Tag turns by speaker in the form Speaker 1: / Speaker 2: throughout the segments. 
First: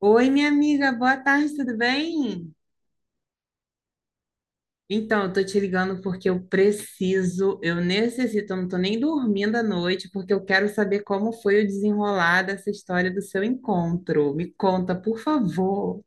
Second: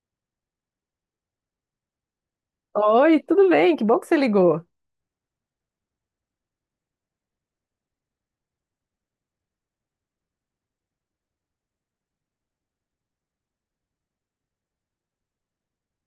Speaker 1: Oi, minha amiga, boa tarde, tudo bem?
Speaker 2: Oi, tudo bem? Que bom que você ligou.
Speaker 1: Então, eu tô te ligando porque eu preciso, eu necessito, eu não tô nem dormindo à noite, porque eu quero saber como foi o desenrolar dessa história do seu encontro. Me conta, por favor.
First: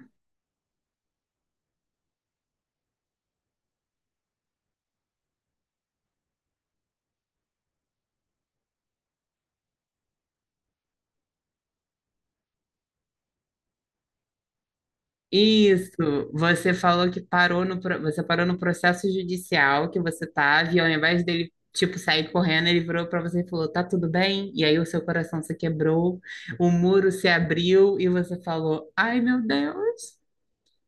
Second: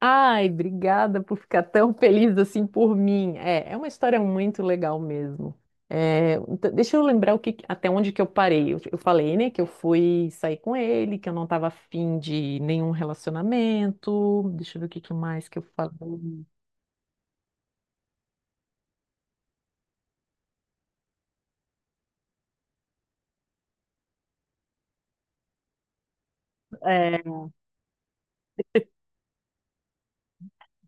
Speaker 2: Ai, obrigada por ficar tão feliz assim por mim. É uma história muito legal mesmo. É, então, deixa eu lembrar o que, até onde que eu parei. Eu falei, né, que eu fui sair com ele, que eu não estava afim de nenhum relacionamento. Deixa eu ver o que, que mais que eu
Speaker 1: Isso,
Speaker 2: falei.
Speaker 1: você falou que parou no, você parou no processo judicial que você tava, e ao invés dele, tipo, sair correndo, ele virou pra você e falou, tá tudo bem? E aí o seu coração se quebrou, o muro
Speaker 2: É,
Speaker 1: se abriu e você falou, ai, meu Deus.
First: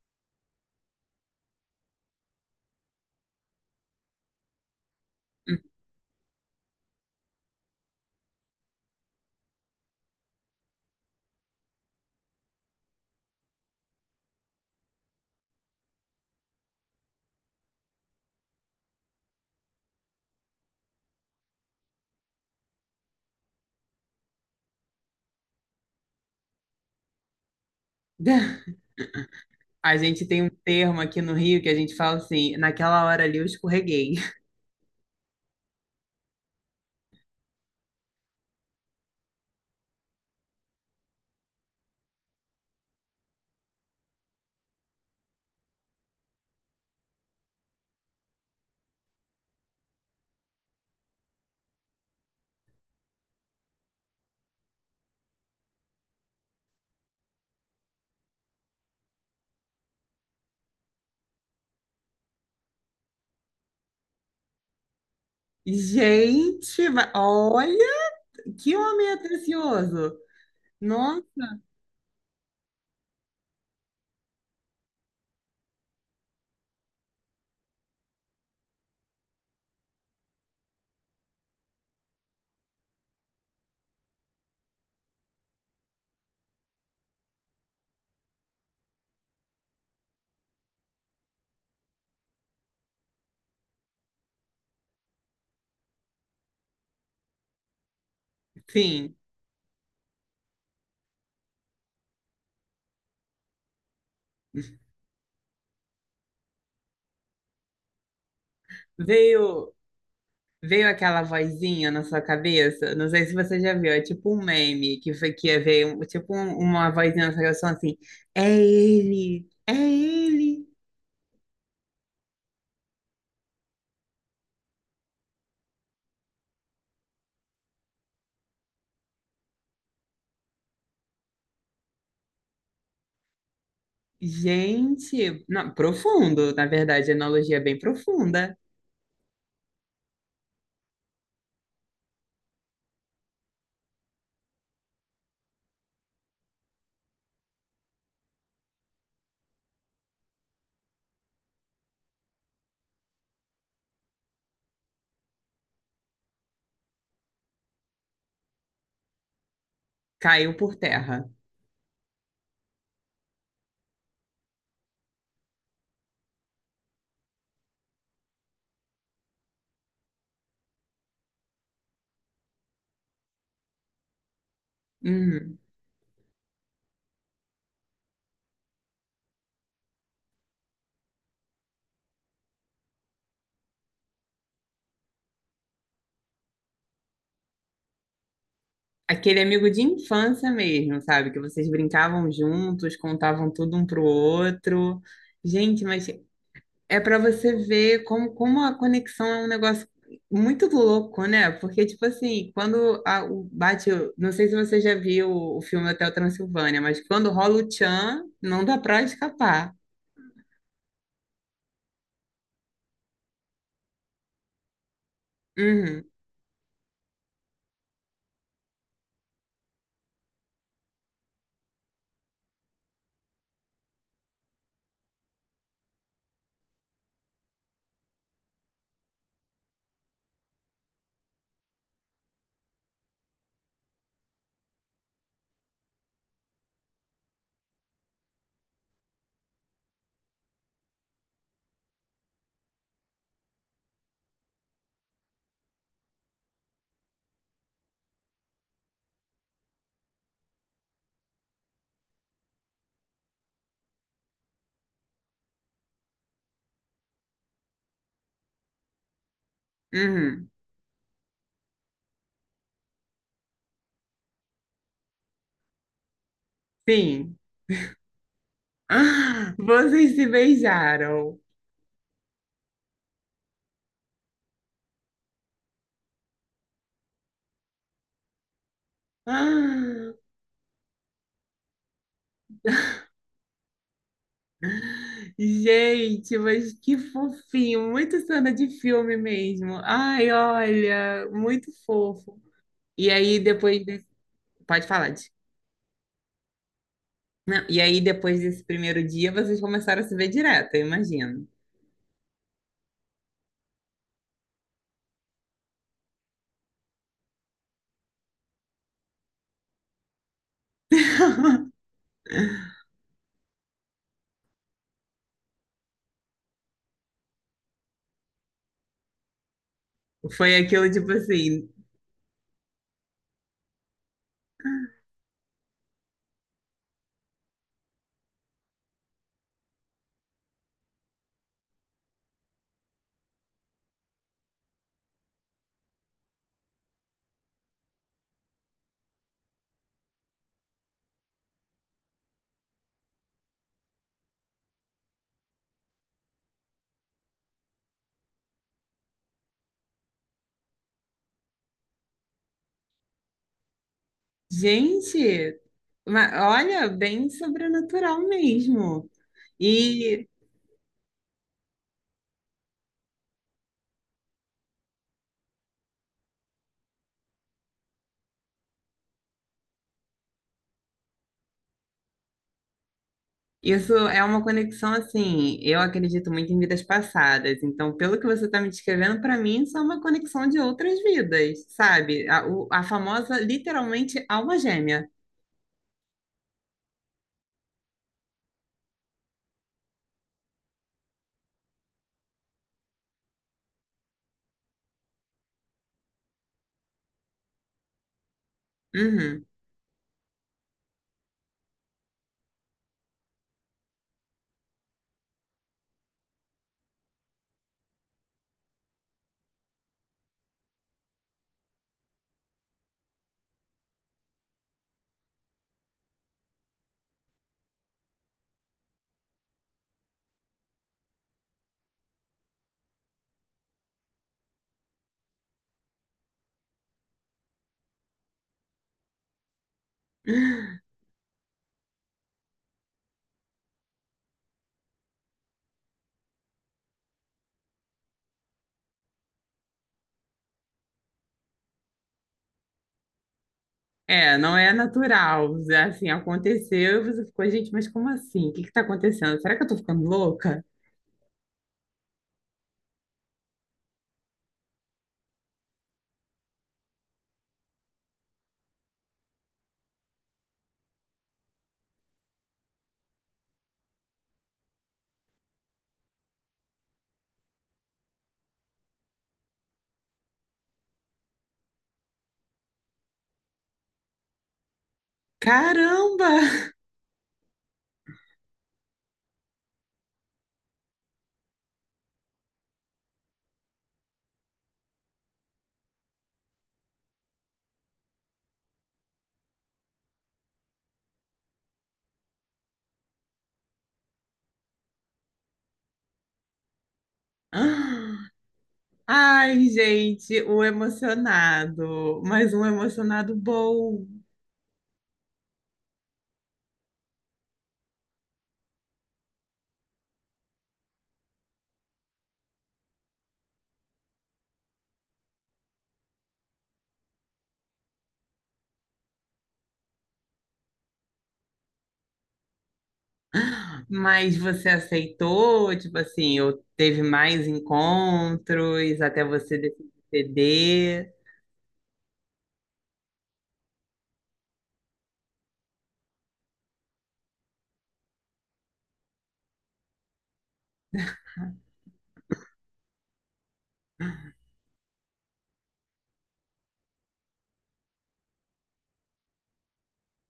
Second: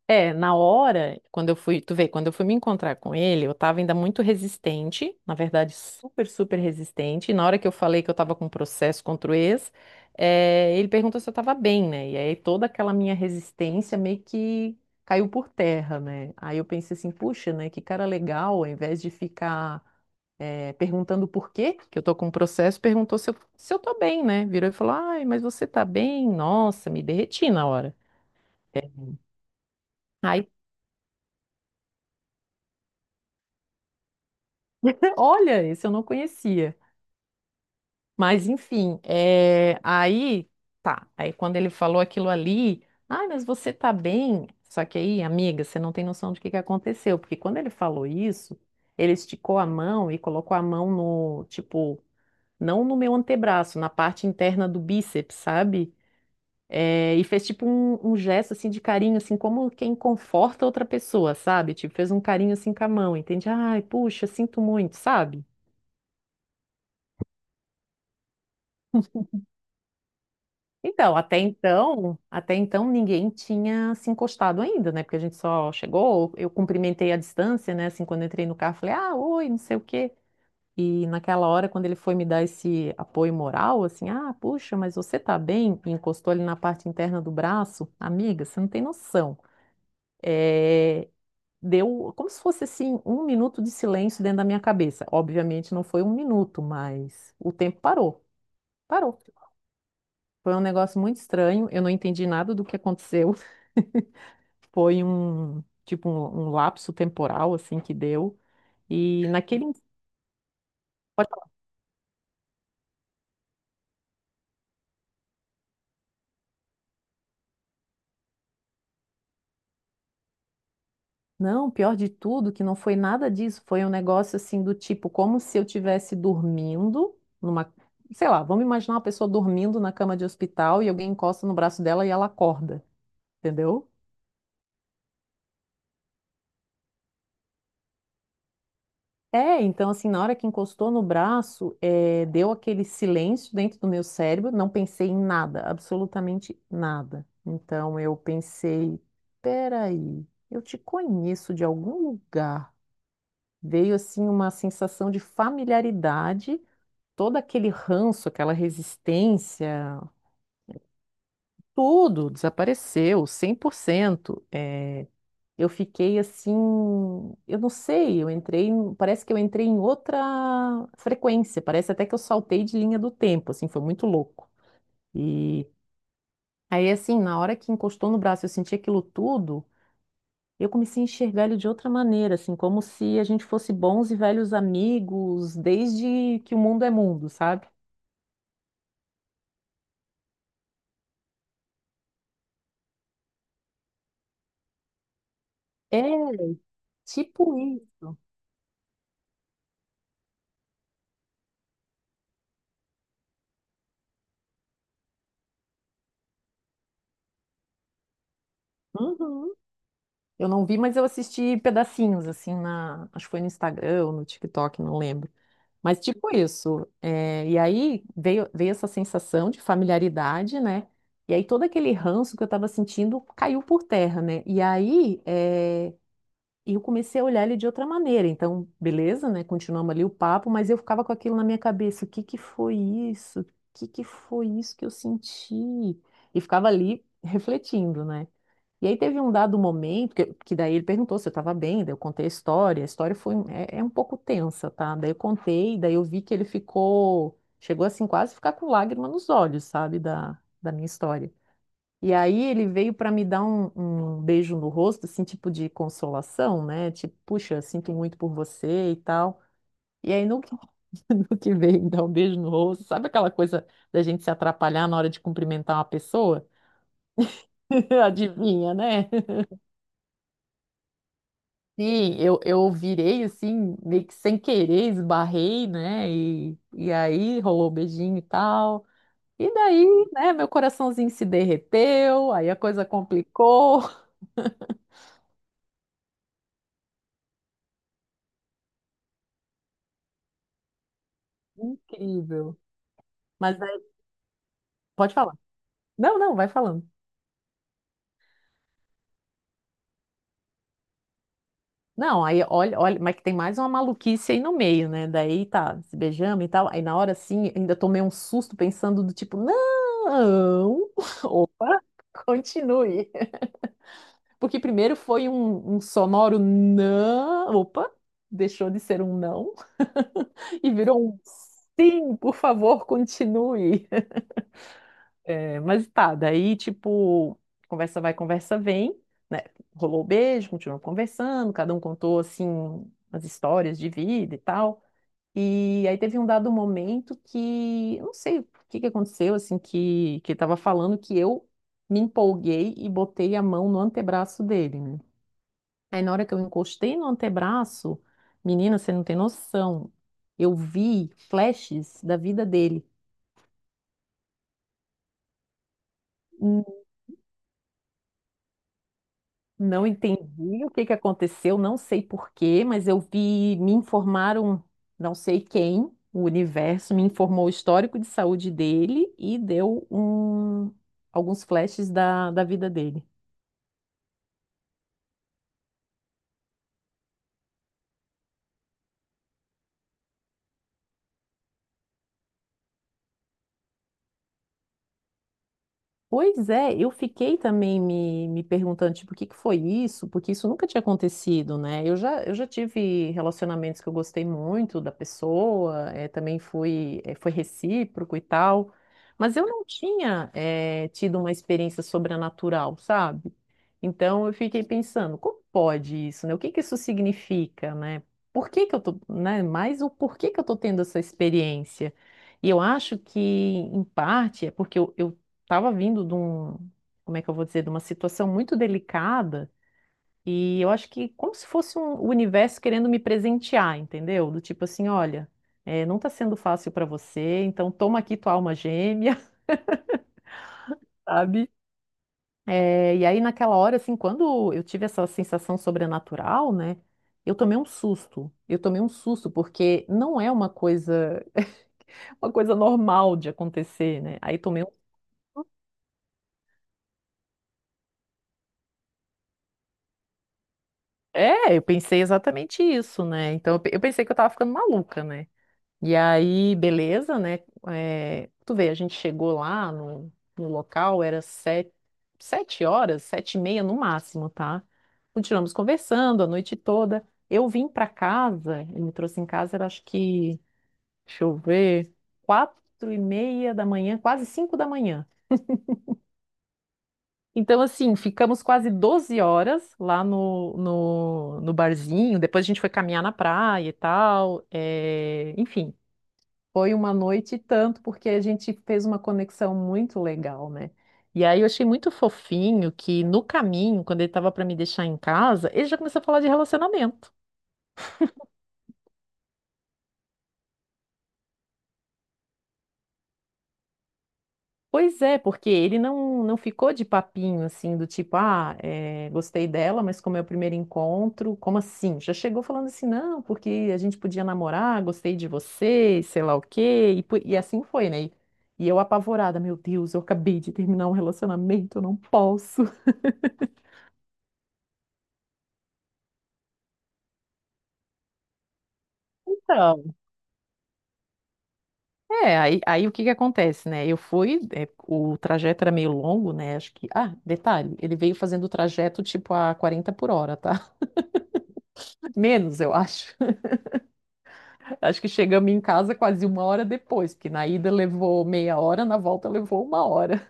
Speaker 2: é, na hora, quando eu fui, tu vê, quando eu fui me encontrar com ele, eu tava ainda muito resistente, na verdade, super resistente. E na hora que eu falei que eu tava com um processo contra o ex, ele perguntou se eu tava bem, né? E aí toda aquela minha resistência meio que caiu por terra, né? Aí eu pensei assim, puxa, né? Que cara legal, ao invés de ficar, perguntando por quê que eu tô com um processo, perguntou se eu tô bem, né? Virou e falou, ai, mas você tá bem? Nossa, me derreti na hora.
Speaker 1: A gente tem um
Speaker 2: Aí
Speaker 1: termo aqui no Rio que a gente fala assim, naquela hora ali eu escorreguei.
Speaker 2: olha, esse eu não conhecia. Mas enfim, é, aí tá. Aí quando ele falou aquilo ali, ai, mas você tá bem? Só que aí, amiga, você não tem noção do que aconteceu, porque quando ele falou isso, ele esticou a mão e colocou a mão no, tipo, não no meu antebraço, na parte interna do bíceps, sabe? É, e fez tipo um gesto assim de carinho, assim como quem conforta outra pessoa, sabe? Tipo, fez um carinho assim com a mão, entende? Ai, puxa, sinto muito, sabe?
Speaker 1: Gente, olha que homem atencioso.
Speaker 2: Então,
Speaker 1: Nossa,
Speaker 2: até então ninguém tinha se encostado ainda, né? Porque a gente só chegou, eu cumprimentei à distância, né? Assim, quando eu entrei no carro, falei, ah, oi, não sei o quê. E naquela hora, quando ele foi me dar esse apoio moral, assim, ah, puxa, mas você tá bem? E encostou ali na parte interna do braço, amiga, você não tem noção. É, deu como se fosse assim um minuto de silêncio dentro da minha cabeça. Obviamente não foi um minuto, mas o tempo parou,
Speaker 1: sim.
Speaker 2: parou. Foi um negócio muito estranho, eu não entendi nada do que aconteceu. Foi um, tipo, um lapso temporal, assim, que deu. E
Speaker 1: Veio veio aquela
Speaker 2: pode falar.
Speaker 1: vozinha na sua cabeça, não sei se você já viu, é tipo um meme que foi que é, veio, uma vozinha na sua cabeça falando assim: "É ele, é ele".
Speaker 2: Não, pior de tudo, que não foi nada disso. Foi um negócio, assim, do tipo, como se eu estivesse dormindo numa. Sei lá, vamos imaginar uma pessoa dormindo na cama de hospital e alguém encosta no braço dela e ela acorda, entendeu?
Speaker 1: Gente, não, profundo, na verdade, a analogia é bem profunda.
Speaker 2: É, então assim, na hora que encostou no braço, deu aquele silêncio dentro do meu cérebro, não pensei em nada, absolutamente nada. Então eu pensei, peraí, eu te conheço de algum lugar. Veio assim uma sensação de familiaridade, todo aquele ranço, aquela resistência,
Speaker 1: Caiu por terra.
Speaker 2: tudo desapareceu, 100%. Eu fiquei assim, eu não sei, parece que eu entrei em outra frequência, parece até que eu saltei de linha do tempo, assim, foi muito louco.
Speaker 1: Uhum.
Speaker 2: E aí assim, na hora que encostou no braço, eu senti aquilo tudo, eu comecei a enxergar ele de outra maneira, assim, como se a gente fosse bons e velhos amigos desde que o mundo é mundo, sabe?
Speaker 1: Aquele amigo de infância mesmo, sabe? Que vocês brincavam juntos, contavam tudo um pro outro. Gente, mas
Speaker 2: É
Speaker 1: é para você
Speaker 2: tipo
Speaker 1: ver
Speaker 2: isso.
Speaker 1: como, como a conexão é um negócio muito louco, né? Porque, tipo assim, o bate. Não sei se você já viu o filme Hotel Transilvânia, mas quando rola o tchan, não dá pra
Speaker 2: Uhum.
Speaker 1: escapar.
Speaker 2: Eu não vi, mas eu assisti pedacinhos, assim, na, acho que foi no Instagram ou no TikTok, não lembro. Mas
Speaker 1: Uhum,
Speaker 2: tipo isso, é, e aí veio essa sensação de familiaridade, né? E aí todo aquele ranço que eu estava sentindo caiu por terra, né? E aí é, eu comecei a olhar ele de outra maneira. Então, beleza, né? Continuamos ali o papo, mas eu ficava com aquilo na minha cabeça. O que que foi isso? O que que foi isso que eu senti? E ficava ali refletindo, né? E aí teve um dado momento que daí ele perguntou se eu estava bem, daí eu contei a história. A história foi é, é um pouco tensa, tá? Daí eu contei, daí eu vi que ele ficou, chegou assim quase a ficar com lágrima nos olhos, sabe, da minha história. E aí ele veio para me dar um beijo no rosto, assim, tipo de consolação, né? Tipo, puxa, sinto muito por você e tal. E aí no
Speaker 1: uhum.
Speaker 2: que, no que veio me dar um beijo no rosto, sabe aquela coisa da gente se atrapalhar na hora de cumprimentar uma pessoa?
Speaker 1: Sim.
Speaker 2: Adivinha, né?
Speaker 1: Ah, vocês se beijaram.
Speaker 2: Sim, eu virei assim, meio que sem querer, esbarrei, né? E aí rolou beijinho e tal. E daí,
Speaker 1: Ah.
Speaker 2: né, meu coraçãozinho se derreteu, aí a coisa complicou.
Speaker 1: Gente, mas que fofinho, muito cena de filme mesmo. Ai, olha, muito fofo.
Speaker 2: Incrível.
Speaker 1: E aí
Speaker 2: Mas daí,
Speaker 1: depois desse... Pode falar,
Speaker 2: pode
Speaker 1: Di.
Speaker 2: falar. Não, não, vai falando.
Speaker 1: Não, e aí depois desse primeiro dia, vocês começaram a se ver direto, eu imagino.
Speaker 2: Não, aí olha, mas que tem mais uma maluquice aí no meio, né? Daí tá, se beijamos e tal. Aí na hora assim, ainda tomei um susto pensando do tipo, não, opa, continue. Porque primeiro foi um, sonoro não. Opa, deixou de ser um não
Speaker 1: Foi
Speaker 2: e
Speaker 1: aquilo
Speaker 2: virou
Speaker 1: tipo
Speaker 2: um
Speaker 1: assim,
Speaker 2: sim, por favor, continue. É, mas tá, daí tipo, conversa vai, conversa vem, né? Rolou o beijo, continuou conversando, cada um contou assim as histórias de vida e tal. E aí teve um dado momento que, eu não sei o que que aconteceu, assim, que ele tava falando que eu me empolguei e botei a mão no antebraço dele, né? Aí na hora que eu encostei no antebraço, menina, você não tem noção. Eu vi flashes da vida dele.
Speaker 1: gente,
Speaker 2: Hum,
Speaker 1: olha, bem sobrenatural mesmo.
Speaker 2: Não entendi o que que aconteceu, não sei por quê, mas eu vi, me informaram, não sei quem, o universo me informou o histórico de saúde dele e deu um, alguns flashes da vida dele.
Speaker 1: Isso é uma conexão assim. Eu acredito muito em vidas passadas. Então, pelo que você está me descrevendo, para mim, isso é uma conexão de outras vidas, sabe? A famosa, literalmente, alma gêmea.
Speaker 2: Pois é, eu fiquei também me perguntando, tipo, o que que foi isso? Porque isso nunca tinha acontecido, né? Eu já tive relacionamentos que eu gostei muito da pessoa, também fui, foi recíproco e tal, mas
Speaker 1: Uhum.
Speaker 2: eu não tinha, tido uma experiência sobrenatural, sabe? Então eu fiquei pensando, como pode isso, né? O que que isso significa, né? Por que que eu tô, né? Mais o porquê que eu tô tendo essa experiência? E eu acho que, em parte, é porque eu tava vindo de um, como é que eu vou dizer, de uma situação muito delicada, e eu acho que como se fosse um, o universo querendo me presentear, entendeu? Do tipo assim, olha, não tá sendo fácil para você, então toma aqui tua alma gêmea, sabe? É, e aí, naquela hora, assim, quando eu tive essa sensação sobrenatural, né? Eu tomei um susto. Eu tomei um susto, porque não é uma coisa, uma coisa normal de acontecer, né?
Speaker 1: É,
Speaker 2: Aí
Speaker 1: não
Speaker 2: tomei um.
Speaker 1: é natural. Assim, aconteceu e você ficou, gente, mas como assim? O que está acontecendo? Será que eu tô ficando louca?
Speaker 2: É, eu pensei exatamente isso, né? Então, eu pensei que eu tava ficando maluca, né? E aí, beleza, né? É, tu vê, a gente chegou lá no local, era sete, 7 horas, 7 e meia no máximo, tá? Continuamos conversando a noite toda. Eu vim pra casa, ele me trouxe em casa, era acho que, deixa eu ver, 4 e meia da manhã, quase 5 da manhã.
Speaker 1: Caramba!
Speaker 2: Então, assim, ficamos quase 12 horas lá no, no barzinho. Depois a gente foi caminhar na praia e tal. É, enfim, foi uma noite e tanto, porque a gente fez uma conexão muito legal, né? E aí eu achei muito fofinho que no caminho, quando ele estava para me deixar em casa, ele já começou a falar de relacionamento.
Speaker 1: Ai, gente, o emocionado. Mais um emocionado bom.
Speaker 2: Pois é, porque ele não ficou de papinho assim, do tipo, ah, é, gostei dela, mas como é o primeiro encontro, como assim? Já chegou falando assim, não, porque a gente podia namorar, gostei de você, sei lá o quê, e, e assim foi, né? E eu apavorada, meu Deus, eu acabei de terminar um relacionamento, eu não posso.
Speaker 1: Mas você aceitou? Tipo assim, ou teve mais encontros até você decidir ceder?
Speaker 2: É, aí o que que acontece, né? Eu fui, é, o trajeto era meio longo, né? Acho que. Ah, detalhe, ele veio fazendo o trajeto tipo a 40 por hora, tá? Menos, eu acho. Acho que chegamos em casa quase uma hora depois, porque na ida levou meia hora, na volta levou uma hora.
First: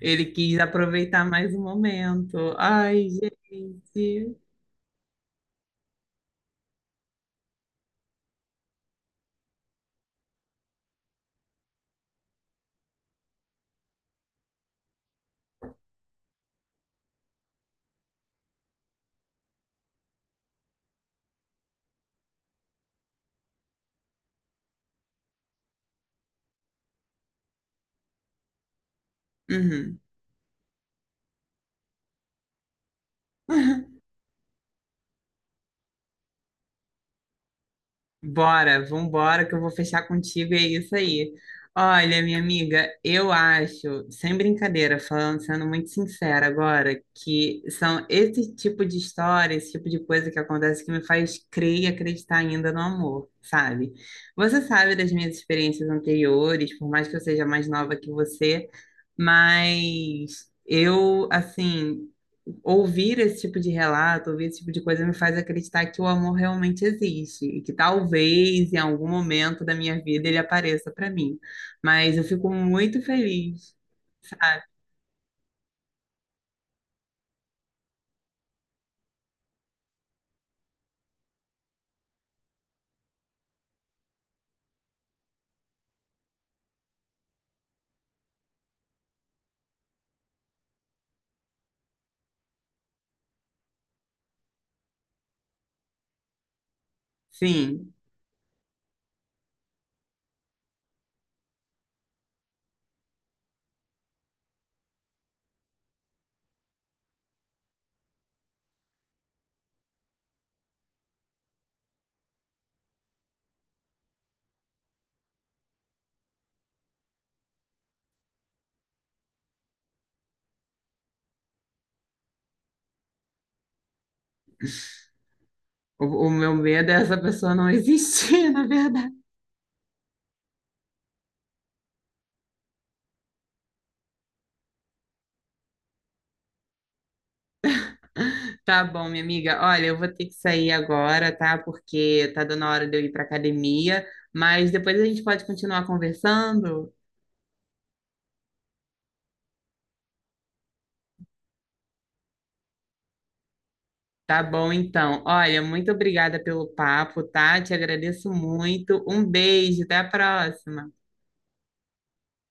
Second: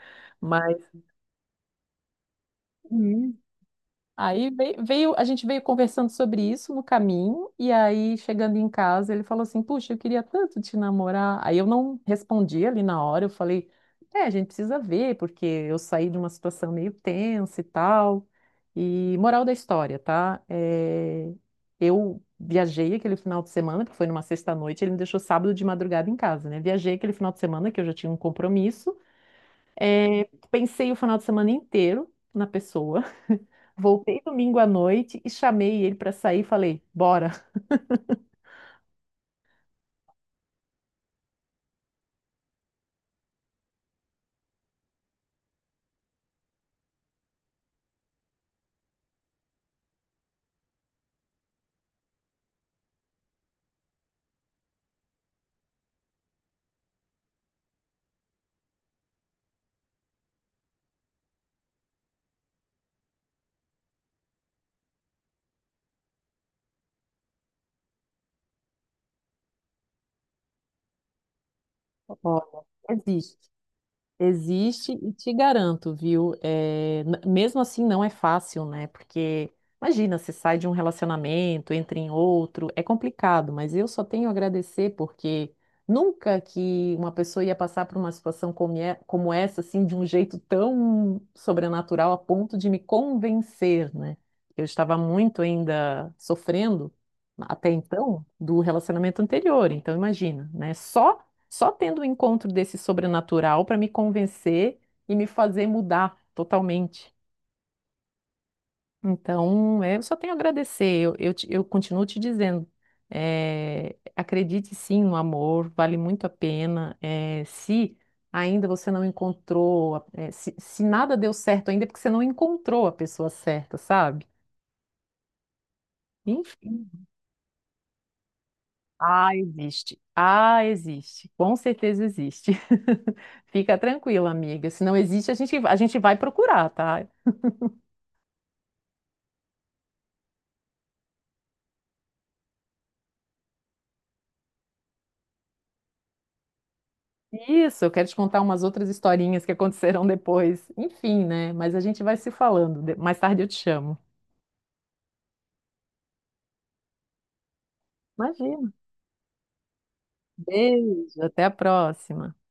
Speaker 1: Ele quis
Speaker 2: Mas.
Speaker 1: aproveitar mais o momento. Ai,
Speaker 2: Uhum.
Speaker 1: gente.
Speaker 2: Aí veio, a gente veio conversando sobre isso no caminho, e aí chegando em casa, ele falou assim: puxa, eu queria tanto te namorar. Aí eu não respondi ali na hora, eu falei: é, a gente precisa ver, porque eu saí de uma situação meio tensa e tal. E moral da história, tá? É, eu viajei aquele final de semana, que foi numa sexta-noite, ele me deixou sábado de madrugada em casa, né? Viajei aquele final de semana, que eu já tinha um compromisso.
Speaker 1: Uhum.
Speaker 2: É, pensei o final de semana inteiro na pessoa. Voltei domingo à noite e chamei ele para sair e falei: bora,
Speaker 1: Bora, vambora, que eu vou fechar contigo, e é isso aí. Olha, minha amiga, eu acho, sem brincadeira, falando, sendo muito sincera agora, que são esse tipo de história, esse tipo de coisa que acontece que me faz crer e acreditar ainda no amor, sabe? Você sabe das minhas experiências anteriores, por mais que eu seja mais nova que você, mas eu, assim, ouvir esse tipo de relato, ouvir esse tipo de coisa me faz acreditar que o amor realmente existe e que talvez em algum momento da minha vida ele apareça para mim. Mas eu fico
Speaker 2: bora,
Speaker 1: muito
Speaker 2: existe.
Speaker 1: feliz, sabe?
Speaker 2: Existe e te garanto, viu? É, mesmo assim não é fácil, né? Porque imagina, você sai de um relacionamento, entra em outro, é complicado, mas eu só tenho a agradecer porque nunca que uma pessoa ia passar por uma situação como, como essa, assim, de um jeito tão sobrenatural a ponto de me convencer, né? Eu estava muito ainda sofrendo até
Speaker 1: Sim.
Speaker 2: então do relacionamento anterior, então imagina, né? Só tendo o encontro desse sobrenatural para me convencer e me fazer mudar totalmente. Então, é, eu só tenho a agradecer. Eu, eu continuo te dizendo, é, acredite sim no amor, vale muito a pena. É, se ainda você não encontrou, é, se nada deu certo ainda, é porque você não encontrou a pessoa certa, sabe?
Speaker 1: O meu
Speaker 2: Enfim.
Speaker 1: medo é essa pessoa não existir, na verdade.
Speaker 2: Ah, existe. Ah, existe. Com certeza existe. Fica tranquila, amiga. Se não existe, a gente vai procurar, tá?
Speaker 1: Tá bom, minha amiga. Olha, eu vou ter que sair agora, tá? Porque tá dando a hora de eu ir para academia, mas depois a gente pode continuar conversando.
Speaker 2: Isso, eu quero te contar umas outras historinhas que aconteceram depois. Enfim, né? Mas a gente vai se falando. De- mais tarde eu te chamo.
Speaker 1: Tá bom, então. Olha, muito obrigada pelo papo, tá? Te agradeço
Speaker 2: Imagina.
Speaker 1: muito. Um beijo, até a próxima.
Speaker 2: Beijo, até a próxima.